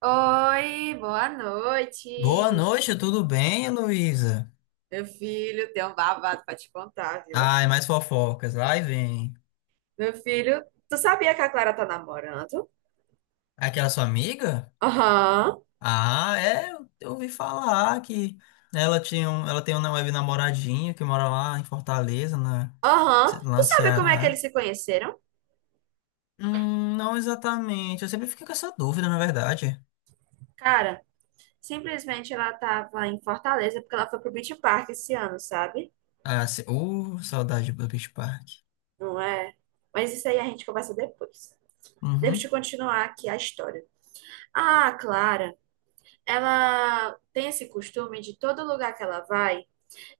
Oi, boa Boa noite. noite, tudo bem, Luísa? Meu filho, tem um babado pra te contar, viu? Ai, mais fofocas, lá e vem. Meu filho, tu sabia que a Clara tá namorando? Aquela sua amiga? Aham, Ah, é, eu ouvi falar que ela tinha um, ela tem uma web namoradinho que mora lá em Fortaleza, na, aham. lá Tu no sabe como é que eles Ceará. se conheceram? Não exatamente, eu sempre fiquei com essa dúvida, na verdade. Cara, simplesmente ela tava em Fortaleza porque ela foi pro Beach Park esse ano, sabe? Ah, se, saudade do Beach Park. Não é? Mas isso aí a gente conversa depois. Deixa Uhum. eu continuar aqui a história. Ah, a Clara, ela tem esse costume de todo lugar que ela vai,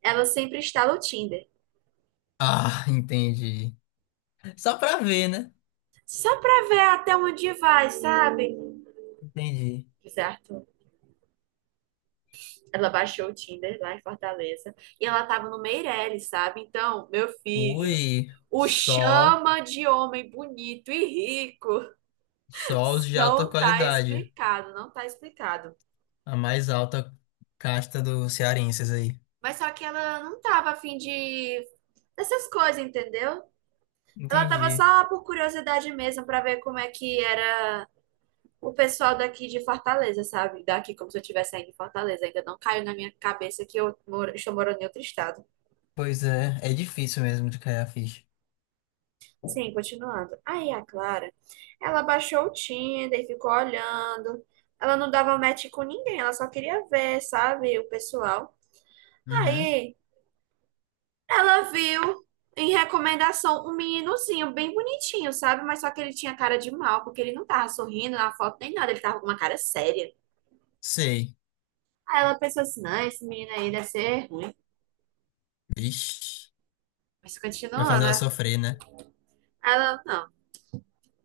ela sempre instala o Tinder. Ah, entendi. Só pra ver, né? Só pra ver até onde vai, sabe? Entendi. Certo? Ela baixou o Tinder lá em Fortaleza e ela tava no Meirelles, sabe? Então, meu filho, Ui, o só, chama de homem bonito e rico só os de alta não tá qualidade. explicado, não tá explicado. A mais alta casta dos cearenses aí. Mas só que ela não tava afim de dessas coisas, entendeu? Ela tava Entendi. só por curiosidade mesmo pra ver como é que era o pessoal daqui de Fortaleza, sabe? Daqui, como se eu estivesse saindo de Fortaleza. Ainda não caiu na minha cabeça que eu moro, estou morando em outro estado. Pois é, é difícil mesmo de cair a ficha. Sim, continuando. Aí a Clara, ela baixou o Tinder, e ficou olhando. Ela não dava match com ninguém, ela só queria ver, sabe, o pessoal. Uhum. Aí ela viu em recomendação um meninozinho bem bonitinho, sabe? Mas só que ele tinha cara de mal, porque ele não tava sorrindo na foto nem nada, ele tava com uma cara séria. Sei. Aí ela pensou assim: não, esse menino aí deve ser ruim. Ixi. Mas Vai continua, fazer ela né? sofrer, né? Ela, não,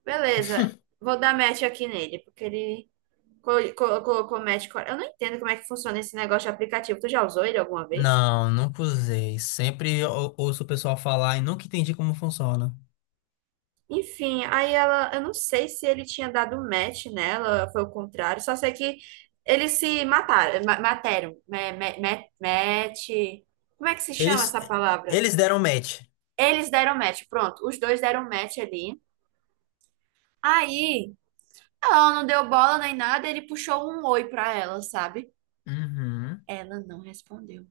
beleza, vou dar match aqui nele, porque ele colocou match. Eu não entendo como é que funciona esse negócio de aplicativo. Tu já usou ele alguma vez? Não, nunca usei. Sempre ouço o pessoal falar e nunca entendi como funciona. Enfim, aí eu não sei se ele tinha dado match nela, foi o contrário, só sei que eles se mataram, match. Como é que se chama Eles, essa palavra? eles deram match. Eles deram match, pronto, os dois deram match ali. Aí, ela não deu bola nem nada, ele puxou um oi pra ela, sabe? Uhum. Ela não respondeu.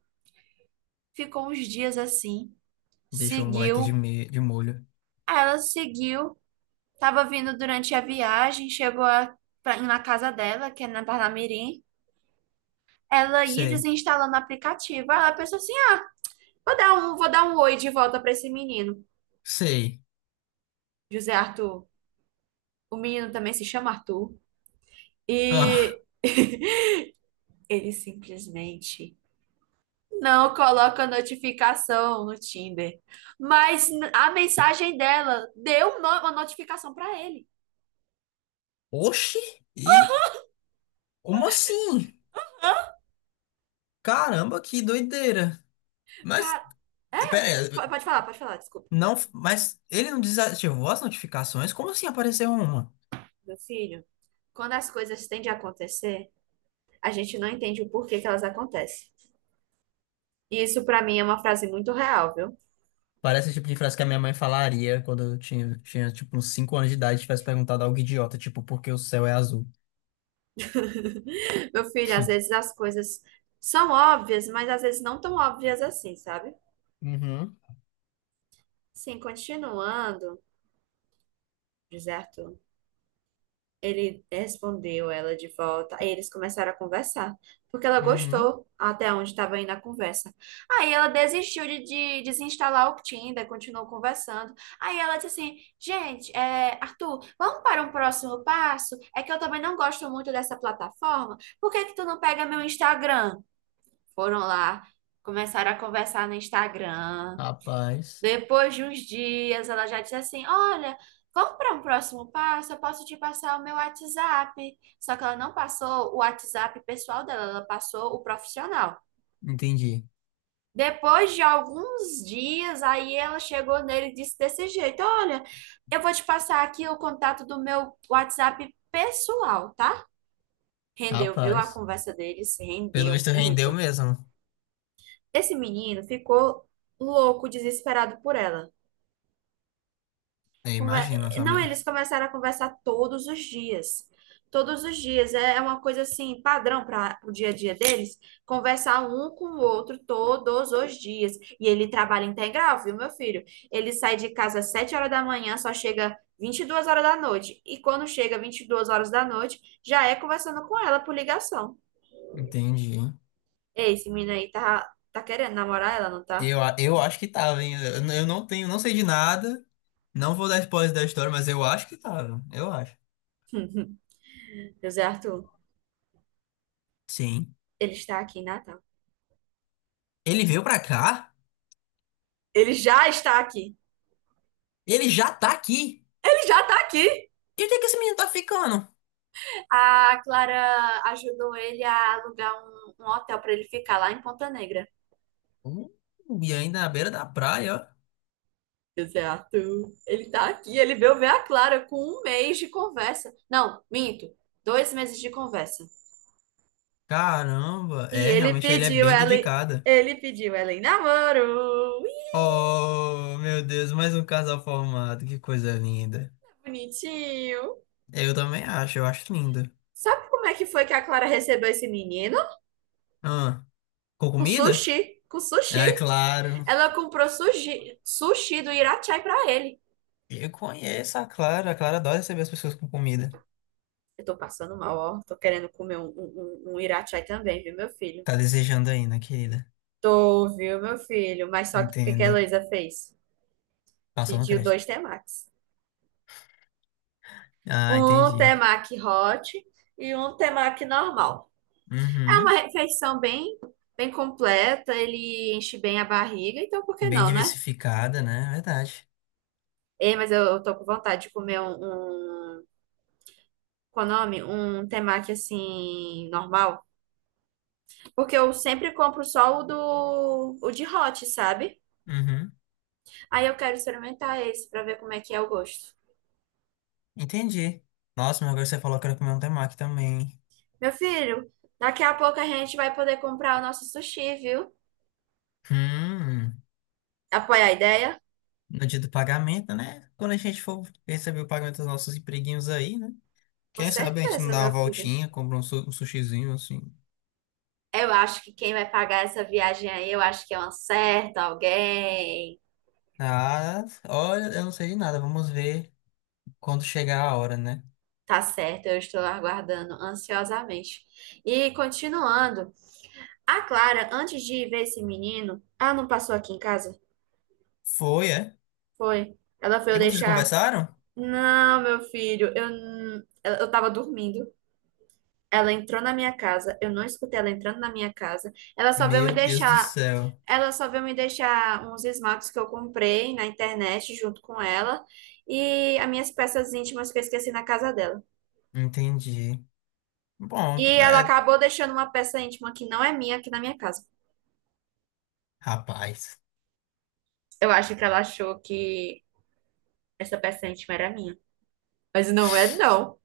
Ficou uns dias assim, Deixou o moleque de, seguiu, me... de molho. aí ela seguiu, estava vindo durante a viagem, chegou na casa dela, que é na Parnamirim. Ela ia Sei. desinstalando o aplicativo. Aí ela pensou assim: ah, vou dar um oi de volta para esse menino, Sei. José Arthur. O menino também se chama Arthur. Ah. E ele simplesmente não coloca notificação no Tinder. Mas a mensagem dela deu uma notificação para ele. Oxi! E como assim? Caramba, que doideira. Mas, Cara, é? pera aí, Pode falar, desculpa. não, mas ele não desativou as notificações? Como assim apareceu uma? Meu filho, quando as coisas tendem a acontecer, a gente não entende o porquê que elas acontecem. E isso pra mim é uma frase muito real, viu? Parece o tipo de frase que a minha mãe falaria quando eu tinha tipo, uns 5 anos de idade e tivesse perguntado algo idiota, tipo, por que o céu é azul? Meu filho, às vezes as coisas são óbvias, mas às vezes não tão óbvias assim, sabe? Uhum, Sim, continuando, deserto. Ele respondeu ela de volta. Aí eles começaram a conversar, porque ela uhum. gostou até onde estava indo a conversa. Aí ela desistiu de desinstalar o Tinder, continuou conversando. Aí ela disse assim: Gente, é, Arthur, vamos para um próximo passo? É que eu também não gosto muito dessa plataforma. Por que que tu não pega meu Instagram? Foram lá, começaram a conversar no Instagram. Rapaz, Depois de uns dias, ela já disse assim: Olha, vamos para um próximo passo, eu posso te passar o meu WhatsApp. Só que ela não passou o WhatsApp pessoal dela, ela passou o profissional. entendi. Depois de alguns dias, aí ela chegou nele e disse desse jeito: Olha, eu vou te passar aqui o contato do meu WhatsApp pessoal, tá? Rendeu, viu? A Rapaz. conversa deles Pelo rendeu visto rendeu muito. mesmo. Esse menino ficou louco, desesperado por ela. É, imagina, Não, família. eles começaram a conversar todos os dias. Todos os dias. É uma coisa assim, padrão para o dia a dia deles, conversar um com o outro todos os dias. E ele trabalha integral, viu, meu filho? Ele sai de casa às 7 horas da manhã, só chega 22 horas da noite. E quando chega 22 horas da noite, já é conversando com ela por ligação. Entendi. Ei, esse menino aí tá querendo namorar ela, não tá? Eu, eu acho que tava, hein? Eu não tenho, não sei de nada. Não vou dar spoiler da história, mas eu acho que tava. Eu acho. José Arthur, Sim. ele está aqui em Natal. Ele veio pra cá? Ele já está aqui. Ele já tá aqui? Ele já tá aqui. E onde é que esse menino tá ficando? A Clara ajudou ele a alugar um hotel para ele ficar lá em Ponta Negra. Uh, e ainda na beira da praia, ó. Exato. Ele tá aqui, ele veio ver a Clara com um mês de conversa. Não, minto, 2 meses de conversa. Caramba, E é, ele realmente ele é pediu bem ela, dedicado. ele pediu ela em namoro. Ih, Oh, meu Deus, mais um casal formado, que coisa linda. bonitinho. Eu também acho, eu acho lindo. Sabe como é que foi que a Clara recebeu esse menino? Ah, com Com comida? sushi, com sushi. É claro. Ela comprou sushi, sushi do Irachai pra ele. Eu conheço a Clara adora receber as pessoas com comida. Eu tô passando mal, ó. Tô querendo comer um irachai também, viu, meu filho? Tá desejando ainda, querida. Tô, viu, meu filho? Mas só que o que que a Entenda. Heloísa fez? Passou no Pediu crédito. dois temakis. Ah, Um entendi. temaki hot e um temaki normal. É uma Uhum. refeição bem, bem completa, ele enche bem a barriga, então por que Bem não, né? diversificada, né? Verdade. Ei, mas eu tô com vontade de comer um, qual é o nome? Um temaki assim, normal. Porque eu sempre compro só o de hot, sabe? Uhum. Aí eu quero experimentar esse pra ver como é que é o gosto. Entendi. Nossa, mas agora você falou que era comer um temaki também. Meu filho, daqui a pouco a gente vai poder comprar o nosso sushi, viu? Hum, Apoia a ideia? no dia do pagamento, né? Quando a gente for receber o pagamento dos nossos empreguinhos aí, né? Com Quem sabe a gente não certeza, dá uma meu filho. voltinha, compra um, um sushizinho assim. Eu acho que quem vai pagar essa viagem aí, eu acho que é um certo alguém. Ah, olha, eu não sei de nada. Vamos ver quando chegar a hora, né? Tá certo, eu estou aguardando ansiosamente. E continuando, a Clara, antes de ir ver esse menino, ah, não passou aqui em casa? Foi, é? Foi. Ela foi eu E vocês deixar. conversaram? Não, meu filho, eu, n- eu tava dormindo. Ela entrou na minha casa, eu não escutei ela entrando na minha casa. Meu Deus do céu. Ela só veio me deixar uns esmaltes que eu comprei na internet junto com ela e as minhas peças íntimas que eu esqueci na casa dela. Entendi. E Bom, ela é... acabou deixando uma peça íntima que não é minha aqui na minha casa. rapaz. Eu acho que ela achou que essa peça íntima era minha, mas não é não.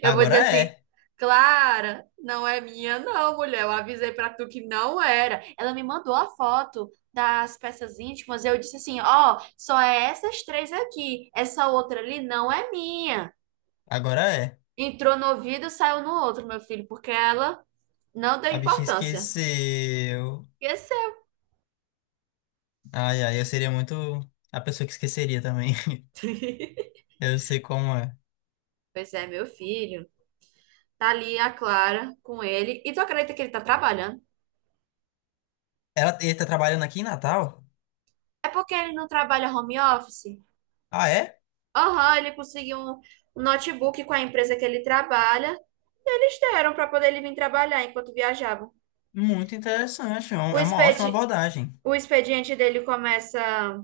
Eu vou Agora dizer assim, é. Clara, não é minha, não, mulher. Eu avisei pra tu que não era. Ela me mandou a foto das peças íntimas. E Eu disse assim: ó, só é essas três aqui. Essa outra ali não é minha. Agora é. Entrou no ouvido, saiu no outro, meu filho, porque ela não deu A bichinha importância. esqueceu. Esqueceu. Ai, ai, eu seria muito a pessoa que esqueceria também. Eu sei como é. Pois é, meu filho. Tá ali a Clara com ele. E tu acredita que ele tá trabalhando? Ela, ele tá trabalhando aqui em Natal? É porque ele não trabalha home office? Ah, é? Aham, ele conseguiu um notebook com a empresa que ele trabalha. E eles deram para poder ele vir trabalhar enquanto viajava. Muito interessante. É O é uma ótima expedi- abordagem. o expediente dele começa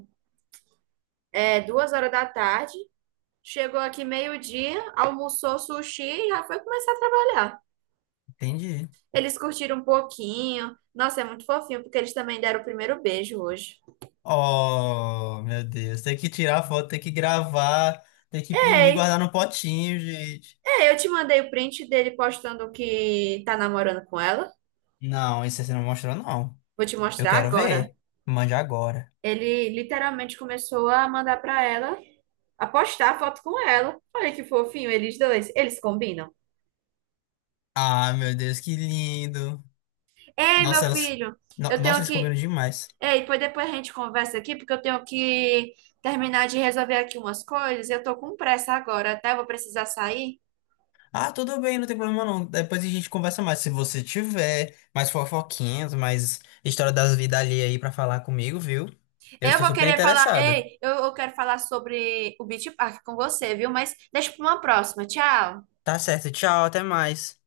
2 horas da tarde. Chegou aqui meio-dia, almoçou sushi e já foi começar a trabalhar. Entendi. Eles curtiram um pouquinho. Nossa, é muito fofinho, porque eles também deram o primeiro beijo hoje. Oh, meu Deus. Tem que tirar a foto, tem que gravar, tem que imprimir, Ei, guardar no potinho, gente. ei, eu te mandei o print dele postando que tá namorando com ela. Não, isso você não mostrou, não. Vou te Eu mostrar quero agora. ver. Mande agora. Ele literalmente começou a mandar pra ela, a postar foto com ela. Olha que fofinho, eles dois. Eles combinam. Ah, meu Deus, que lindo. Ei, meu Nossa, elas... filho, eu Nossa, tenho eles combinam que. demais. Ei, pois depois a gente conversa aqui, porque eu tenho que terminar de resolver aqui umas coisas. Eu tô com pressa agora, tá? Eu vou precisar sair. Ah, tudo bem, não tem problema não. Depois a gente conversa mais. Se você tiver mais fofoquinhas, mais história das vidas ali aí pra falar comigo, viu? Eu Eu estou vou super querer falar. interessado. Ei, eu quero falar sobre o Beach Park com você, viu? Mas deixa pra uma próxima. Tchau. Tá certo, tchau, até mais.